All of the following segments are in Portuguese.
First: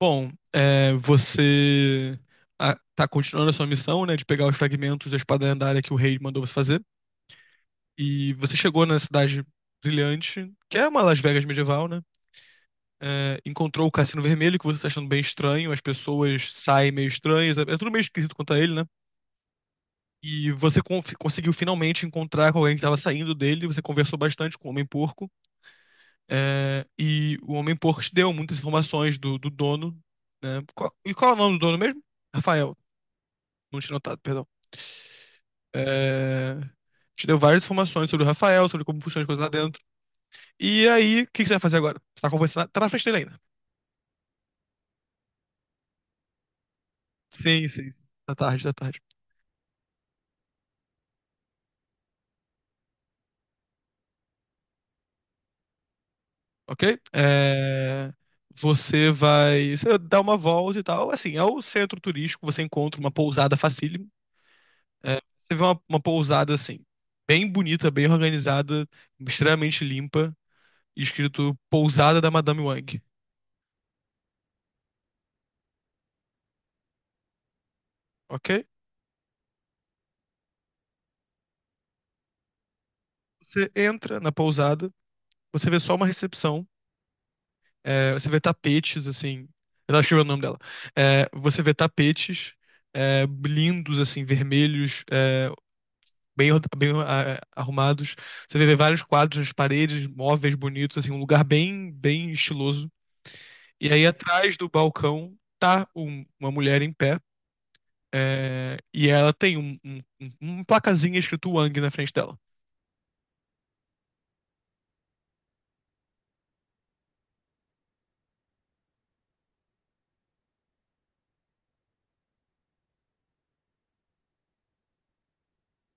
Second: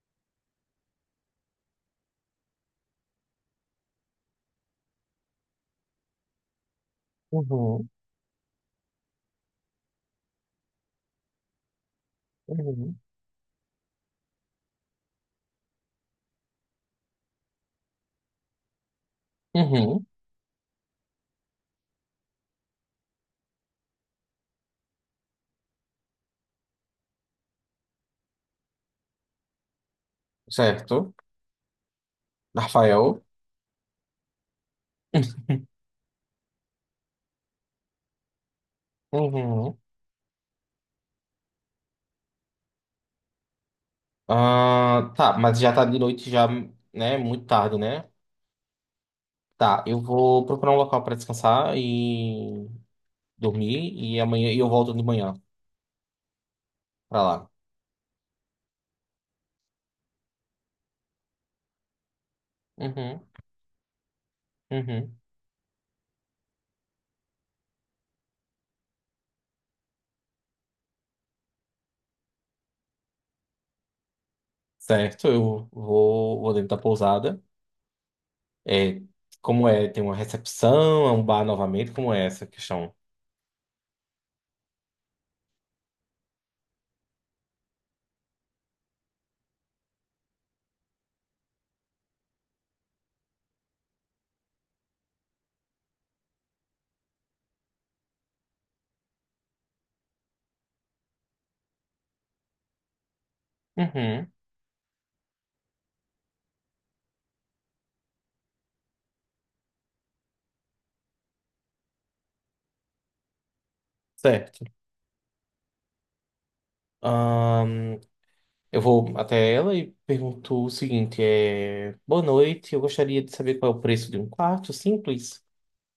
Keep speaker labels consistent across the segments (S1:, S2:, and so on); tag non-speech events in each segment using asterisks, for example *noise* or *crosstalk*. S1: Bom, é, você tá continuando a sua missão, né, de pegar os fragmentos da espada lendária que o rei mandou você fazer.
S2: Uhum,
S1: E você chegou na cidade brilhante, que é uma Las Vegas medieval, né?
S2: uhum,
S1: É, encontrou o Cassino Vermelho, que você tá achando bem estranho, as pessoas saem meio estranhas, é tudo meio esquisito quanto a ele, né?
S2: uhum,
S1: E você conseguiu finalmente encontrar com alguém que estava saindo dele, você conversou bastante com o Homem-Porco, é, e o Homem-Porco te deu muitas informações do dono, né? E
S2: certo.
S1: qual é o nome do dono mesmo? Rafael.
S2: Rafael.
S1: Não tinha notado, perdão. É... Te deu várias informações sobre o Rafael, sobre como funciona as coisas lá
S2: Uhum.
S1: dentro. E aí, o que que você vai fazer agora? Você tá conversando. Tá na frente dele ainda.
S2: Ah, tá, mas já tá de noite, já, né? Muito
S1: Sim,
S2: tarde,
S1: sim, sim.
S2: né?
S1: Da tarde, da tarde.
S2: Tá, eu vou procurar um local pra descansar e dormir e amanhã e eu volto de manhã
S1: Ok?
S2: pra lá.
S1: É... Você vai. Você dá uma volta e tal. Assim, é o centro turístico, você encontra uma
S2: Uhum,
S1: pousada facílimo.
S2: uhum.
S1: É, você vê uma pousada assim, bem bonita, bem organizada, extremamente limpa, escrito Pousada da Madame Wang.
S2: Certo, eu vou dentro da pousada.
S1: Ok?
S2: É, como é? Tem uma recepção, é um bar novamente, como é essa questão?
S1: Você entra na pousada, você vê só uma recepção. É, você vê tapetes, assim. Eu tava escrevendo o nome dela. É, você vê tapetes é, lindos, assim, vermelhos, é, bem arrumados. Você vê vários quadros nas paredes, móveis bonitos, assim, um lugar bem estiloso. E aí,
S2: Uhum,
S1: atrás do balcão, tá uma mulher em pé. É, e ela tem uma placazinha escrito Wang na frente dela.
S2: certo. Eu vou até ela e pergunto o seguinte: é, boa noite, eu gostaria de saber qual é o preço de um quarto simples.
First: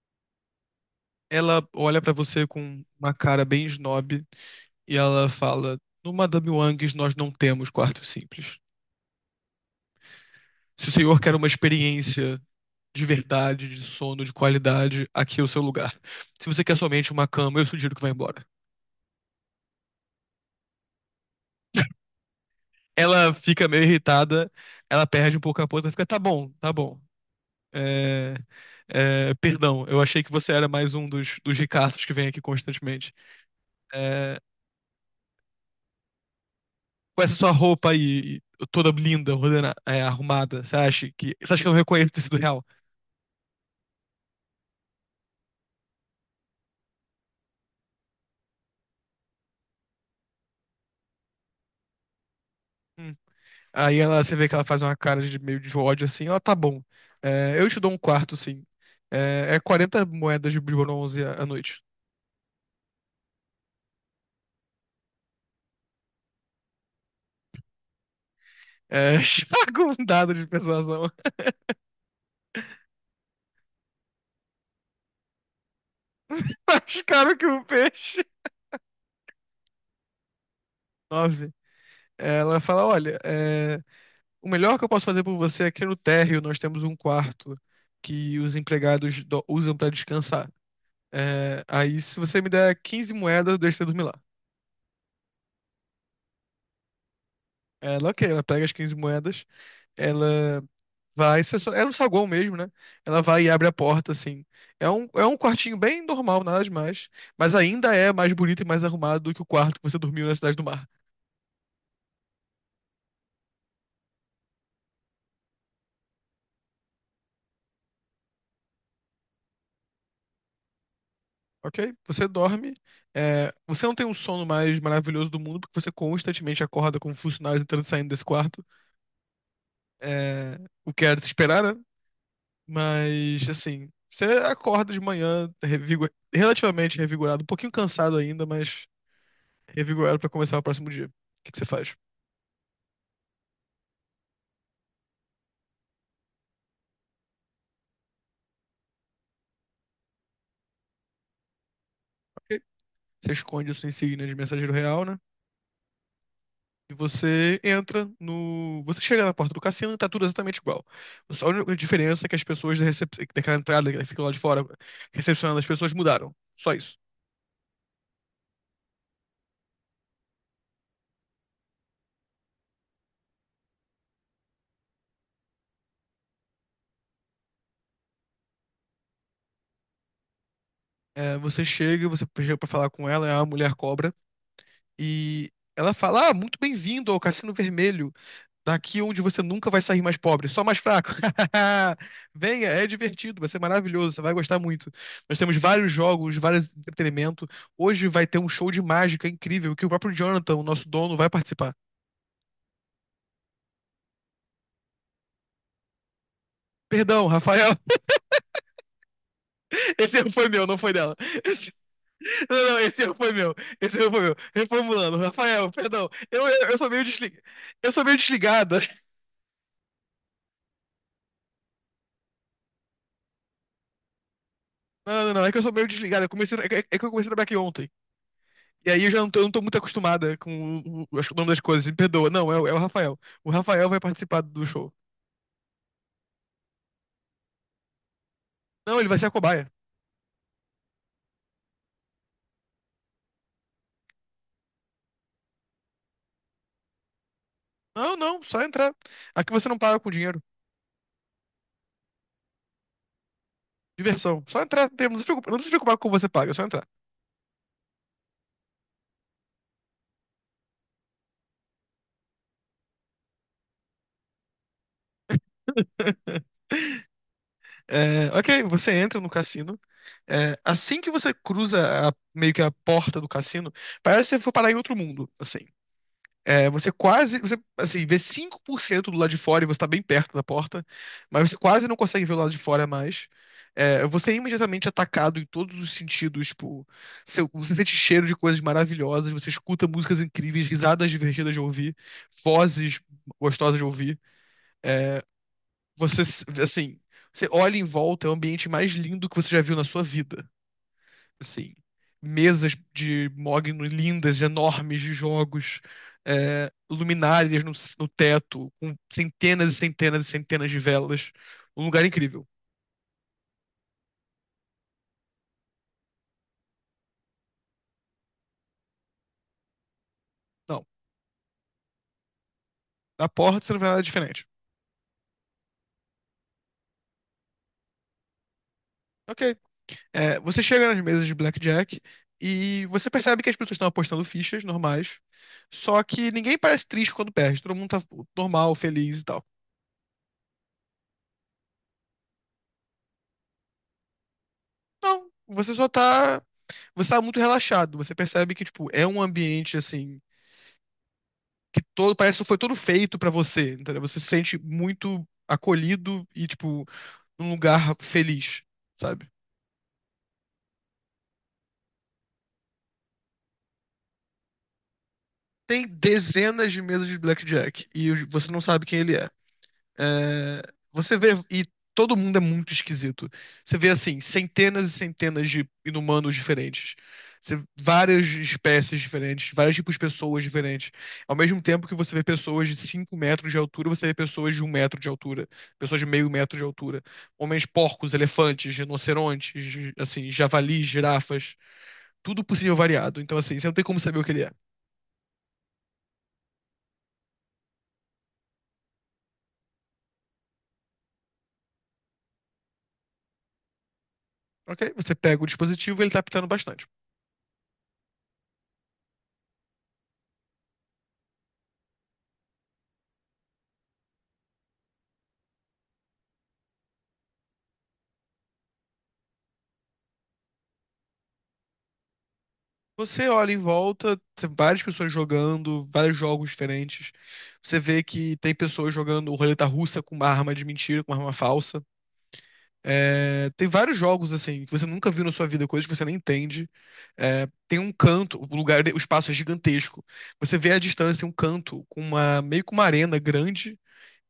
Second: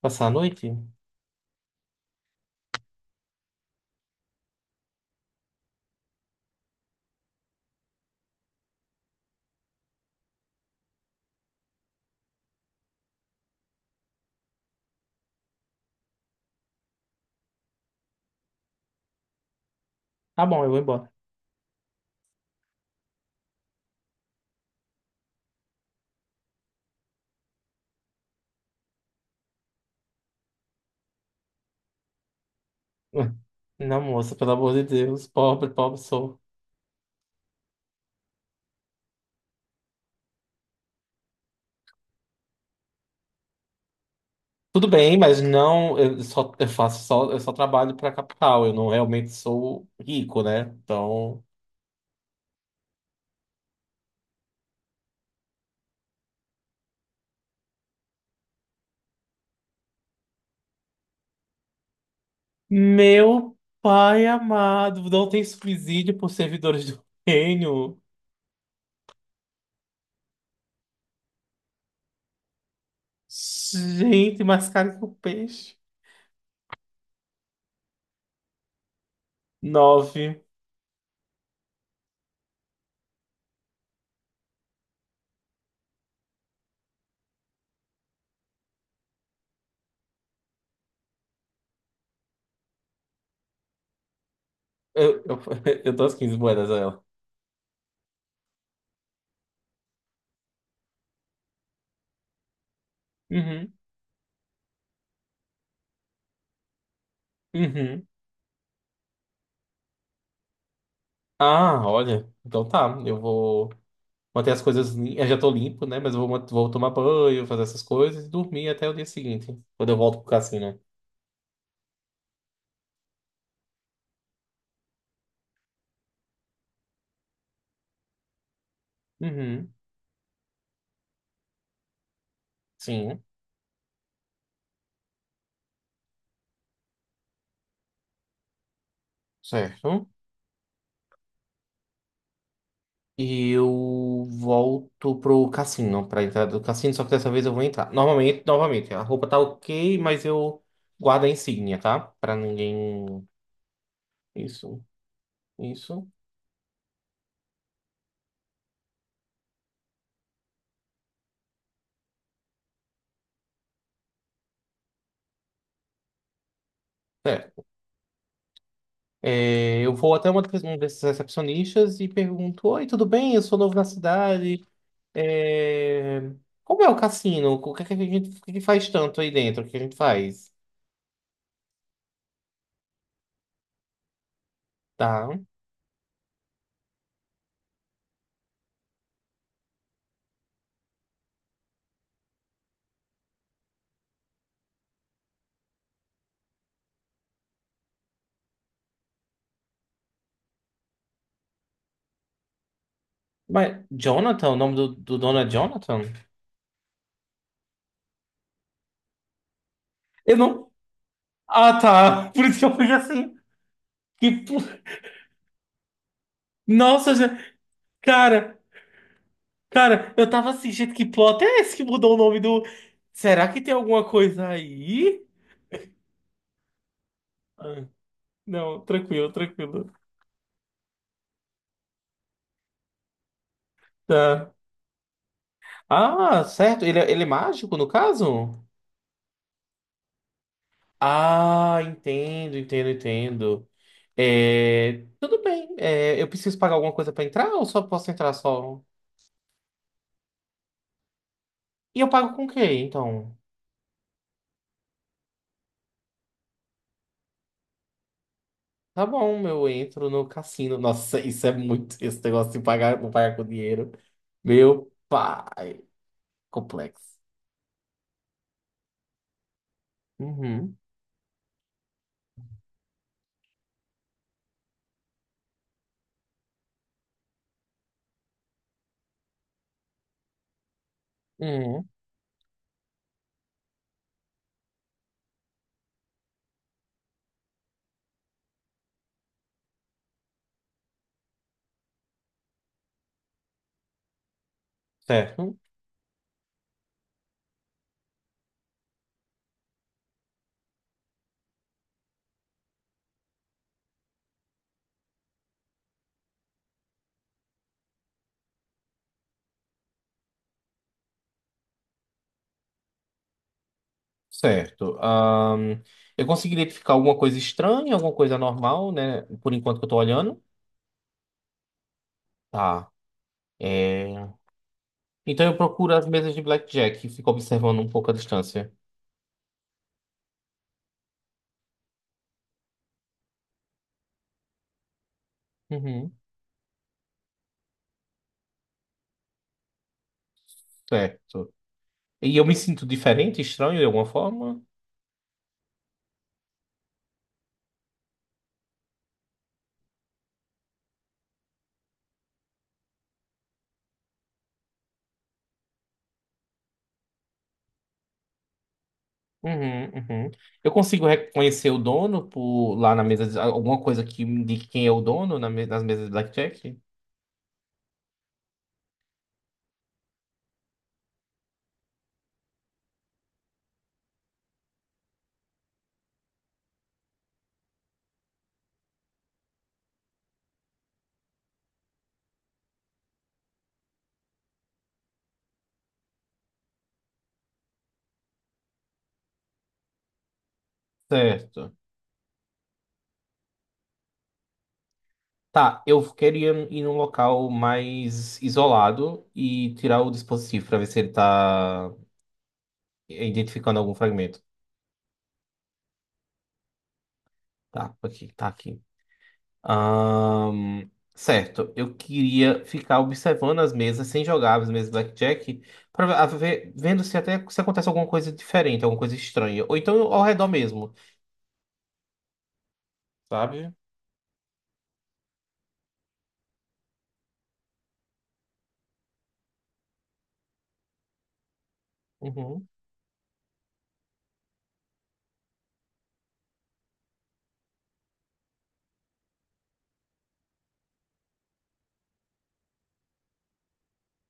S2: Passar a noite?
S1: Ela olha pra você com uma cara bem snob e ela fala: No Madame Wangs nós não temos quartos simples. Se o senhor quer uma experiência de verdade, de sono, de qualidade, aqui é o seu lugar. Se você quer somente uma cama, eu sugiro que vá embora.
S2: Tá bom, eu vou embora.
S1: Ela fica meio irritada, ela perde um pouco a ponta, fica, tá bom, tá bom. É, é, perdão, eu achei que você era mais um dos ricaços que vem aqui constantemente.
S2: *laughs* Não, moça,
S1: É,
S2: pelo amor de Deus, pobre, pobre sou.
S1: com essa sua roupa aí, toda linda, arrumada, você acha que. Você acha que eu não reconheço o tecido real?
S2: Tudo bem, mas não, eu só eu faço só, eu só trabalho para capital, eu não realmente sou rico, né? Então,
S1: Hum. Aí ela, você vê que ela faz uma cara de meio de ódio assim, ó, tá bom. É, eu te dou um quarto, sim. É, é 40 moedas de bronze à noite.
S2: meu pai amado, não tem subsídio por servidores do reino.
S1: É, *laughs* joga um dado de persuasão.
S2: Gente, mais caro que o peixe.
S1: *laughs* Mais caro que um peixe.
S2: Nove.
S1: Nove. Ela fala, olha, é, o melhor que eu posso fazer por você é que no térreo nós temos um quarto que os empregados usam pra descansar. É, aí se você me der 15 moedas, eu deixo você dormir lá.
S2: Eu, *laughs* eu dou as 15 moedas a ela.
S1: Ela, ok, ela pega as 15 moedas, ela vai, isso é só- era um saguão mesmo, né? Ela vai e abre a
S2: Uhum,
S1: porta, assim. É um quartinho bem normal, nada demais. Mas ainda
S2: uhum.
S1: é mais bonito e mais arrumado do que o quarto que você dormiu na Cidade do Mar,
S2: Ah, olha. Então tá, eu vou manter as coisas limpas. Eu já tô limpo, né? Mas eu vou tomar banho, fazer essas coisas e dormir até o dia seguinte, quando eu volto pro cassino.
S1: ok? Você dorme, é, você não tem um sono mais maravilhoso do mundo, porque você constantemente acorda com funcionários entrando e saindo desse quarto.
S2: Uhum,
S1: É, o que era de se esperar, né?
S2: sim,
S1: Mas, assim, você acorda de manhã relativamente revigorado, um pouquinho cansado ainda, mas
S2: certo.
S1: revigorado pra começar o próximo dia. O que que você faz?
S2: E eu volto pro cassino, pra entrada do cassino, só que dessa vez eu vou entrar. Normalmente, novamente, a roupa tá ok, mas eu guardo a insígnia, tá? Pra
S1: Ok?
S2: ninguém.
S1: Você esconde a sua insígnia de mensageiro
S2: Isso,
S1: real, né?
S2: isso.
S1: E você entra no. Você chega na porta do cassino e tá tudo exatamente igual. Só a única diferença é que as pessoas da daquela entrada que ficam lá de fora recepcionando as pessoas mudaram. Só isso.
S2: Certo. É, eu vou até um desses recepcionistas e pergunto: oi, tudo bem? Eu sou novo na cidade. É, como é o cassino? O que é que a gente, o que é que faz tanto aí dentro? O que a gente faz?
S1: É, você chega pra falar com ela, é a mulher cobra,
S2: Tá.
S1: e ela fala: Ah, muito bem-vindo ao Cassino Vermelho. Daqui onde você nunca vai sair mais pobre, só mais fraco. *laughs* Venha, é divertido, vai ser maravilhoso, você vai gostar muito. Nós temos vários jogos, vários entretenimento. Hoje vai ter um show de mágica incrível que o próprio Jonathan, o nosso dono, vai participar.
S2: Mas Jonathan, o nome do dono é Jonathan?
S1: Perdão, Rafael. *laughs* Esse erro
S2: Eu
S1: foi meu,
S2: não.
S1: não foi dela. *laughs* Esse-
S2: Ah, tá. *laughs* Por isso que
S1: Não,
S2: eu
S1: não,
S2: fui
S1: esse erro foi
S2: assim.
S1: meu. Esse erro foi
S2: Que...
S1: meu.
S2: pl-
S1: Reformulando, Rafael, perdão. Eu sou meio
S2: Nossa,
S1: desligada.
S2: já-
S1: Eu sou meio
S2: cara,
S1: desligada. *laughs*
S2: cara, eu tava assim, gente, que plot é esse que mudou o nome do. Será que tem alguma coisa
S1: Não,
S2: aí?
S1: não, não. É que eu sou meio desligada. Eu comecei, é que eu comecei a trabalhar aqui
S2: Ah,
S1: ontem.
S2: não,
S1: E aí eu já não
S2: tranquilo,
S1: tô, eu não tô muito
S2: tranquilo.
S1: acostumada com o- acho que o nome das coisas. Me perdoa. Não, é, o- é o Rafael. O Rafael vai participar
S2: Tá.
S1: do show.
S2: Ah, certo. Ele, ele é mágico, no caso?
S1: Não, ele vai ser a cobaia.
S2: Ah, entendo, entendo, entendo. É, tudo bem. É, eu preciso pagar alguma coisa pra entrar ou só posso
S1: Não,
S2: entrar
S1: não, só
S2: só?
S1: entrar. Aqui você não paga com dinheiro.
S2: E eu pago com o quê, então?
S1: Diversão. Só entrar. Não se preocupa, não se preocupar com o que você paga, é só entrar.
S2: Tá bom, eu entro no cassino. Nossa, *laughs* isso é muito. Esse negócio de pagar, vou pagar com dinheiro. Meu pai.
S1: *laughs*
S2: Complexo.
S1: É, ok, você entra no cassino. É,
S2: Uhum.
S1: assim que você cruza meio que a porta do cassino, parece que você for parar em outro mundo, assim. É, você quase, você, assim, vê 5% do lado de fora e você tá bem perto da porta, mas você quase
S2: Uhum.
S1: não consegue ver o lado de fora mais. É, você é imediatamente atacado em todos os sentidos, tipo, seu- você sente cheiro de coisas maravilhosas, você escuta músicas incríveis, risadas divertidas de ouvir, vozes gostosas de ouvir. É,
S2: Certo.
S1: você, assim, você olha em volta, é o ambiente mais lindo que você já viu na sua vida. Sim. Mesas de mogno lindas, enormes de jogos, é, luminárias no teto, com centenas e centenas e centenas de velas. Um lugar incrível.
S2: Certo. Eu consegui identificar alguma coisa estranha, alguma coisa normal, né? Por enquanto que eu tô olhando.
S1: Não,
S2: Tá.
S1: na porta você não vê nada
S2: É,
S1: diferente.
S2: então eu procuro as mesas de blackjack e fico observando um pouco a distância.
S1: Ok. É, você chega nas mesas de blackjack e você percebe que as pessoas estão apostando fichas normais, só
S2: Uhum,
S1: que ninguém parece triste quando perde. Todo mundo tá normal, feliz e tal.
S2: certo. E eu me sinto diferente, estranho de alguma forma?
S1: Não, você só tá. Você tá muito relaxado. Você percebe que, tipo, é um ambiente assim que todo, parece que foi todo feito pra você, entendeu? Você se sente muito acolhido e, tipo, num lugar feliz, sabe?
S2: Uhum, uhum. Eu consigo reconhecer o dono por lá na mesa, alguma coisa que me indique quem é o dono nas
S1: Tem
S2: mesas de
S1: dezenas
S2: blackjack?
S1: de mesas de blackjack e você não sabe quem ele é. É, você vê, e todo mundo é muito esquisito. Você vê, assim, centenas e centenas de inumanos diferentes. Você- várias espécies diferentes, vários tipos de pessoas diferentes. Ao mesmo tempo que você vê pessoas de 5 metros de altura, você vê pessoas de um metro de altura, pessoas de meio metro de altura. Homens porcos, elefantes, rinocerontes, assim, javalis, girafas,
S2: Certo.
S1: tudo possível variado. Então, assim, você não tem como saber o que ele é.
S2: Tá, eu queria ir num local mais isolado e tirar o dispositivo para ver se ele tá identificando algum fragmento.
S1: Ok? Você pega o dispositivo e ele tá apitando bastante.
S2: Tá, aqui, tá aqui. Certo, eu queria ficar observando as mesas sem jogar as mesas Blackjack, para ver, vendo se até se acontece alguma coisa diferente, alguma coisa estranha, ou então ao redor mesmo,
S1: Você olha em
S2: sabe?
S1: volta, tem várias pessoas jogando, vários jogos diferentes. Você vê que tem pessoas jogando roleta russa com uma arma de mentira, com uma arma falsa.
S2: Uhum,
S1: É, tem vários jogos assim que você nunca viu na sua vida, coisas que você nem entende. É, tem um canto, o lugar, o espaço é gigantesco. Você vê à distância um canto com uma meio que uma arena grande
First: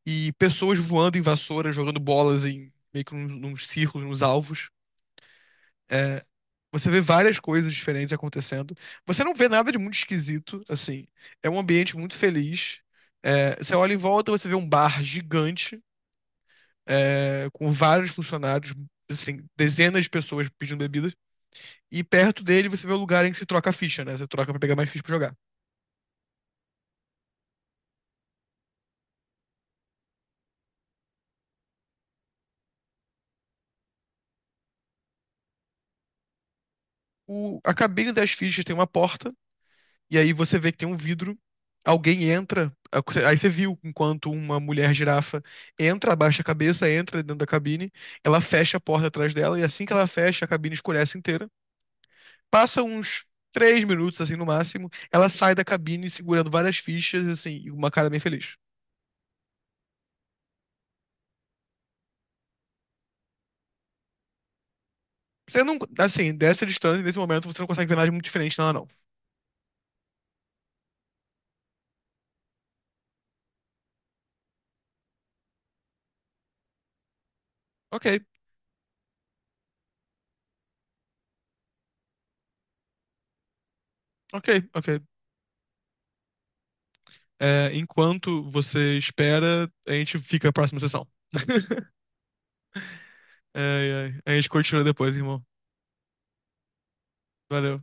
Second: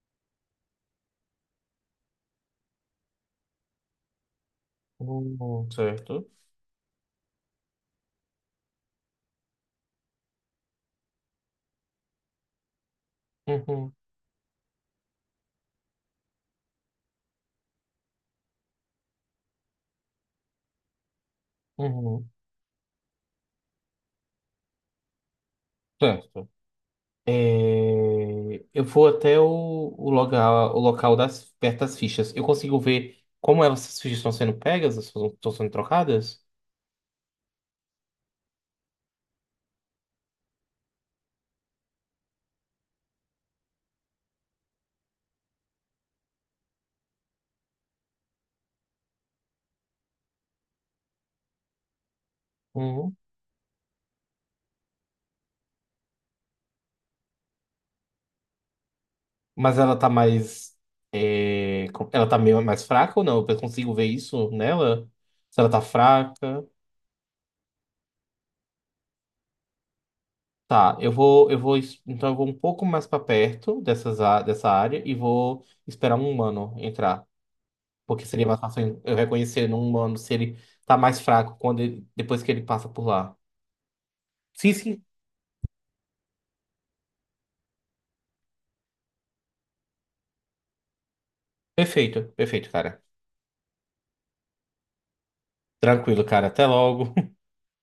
S1: e pessoas voando em vassoura, jogando bolas em meio que nos círculos, nos alvos.
S2: uhum, certo.
S1: Você vê várias coisas diferentes acontecendo. Você não vê nada de muito esquisito, assim. É um ambiente muito feliz. É, você olha
S2: Uhum,
S1: em volta, você vê um bar gigante, é, com vários funcionários, assim, dezenas de pessoas pedindo bebidas. E
S2: uhum,
S1: perto dele você vê o lugar em que se troca a ficha, né? Você troca pra pegar mais ficha pra jogar.
S2: certo. É, eu vou até o local, perto das fichas. Eu consigo ver como essas fichas estão sendo pegas, estão sendo trocadas?
S1: O, a cabine das fichas tem uma porta. E aí você vê que tem um vidro, alguém entra, aí você viu enquanto uma mulher girafa entra, abaixa a cabeça, entra dentro da cabine, ela fecha a porta atrás dela, e assim que ela fecha, a cabine escurece inteira. Passa uns 3 minutos, assim, no máximo, ela sai da cabine segurando várias fichas, assim, e uma cara bem feliz.
S2: Mas ela tá mais, é, ela tá meio mais fraca ou não? Eu consigo ver isso nela? Se
S1: Você
S2: ela
S1: não,
S2: tá
S1: assim, dessa
S2: fraca.
S1: distância, nesse momento, você não consegue ver nada de muito diferente nela, não.
S2: Tá, então eu vou um pouco mais pra perto dessas, dessa área e vou esperar um humano entrar,
S1: Ok,
S2: porque seria mais fácil eu reconhecer num humano se ele tá mais fraco depois que ele passa por lá.
S1: ok,
S2: Sim,
S1: ok.
S2: sim,
S1: É, enquanto você espera, a gente fica na próxima sessão. *laughs*
S2: perfeito, perfeito, cara.
S1: É, é, a gente continua depois, irmão.
S2: Tranquilo, cara. Até logo.
S1: Valeu.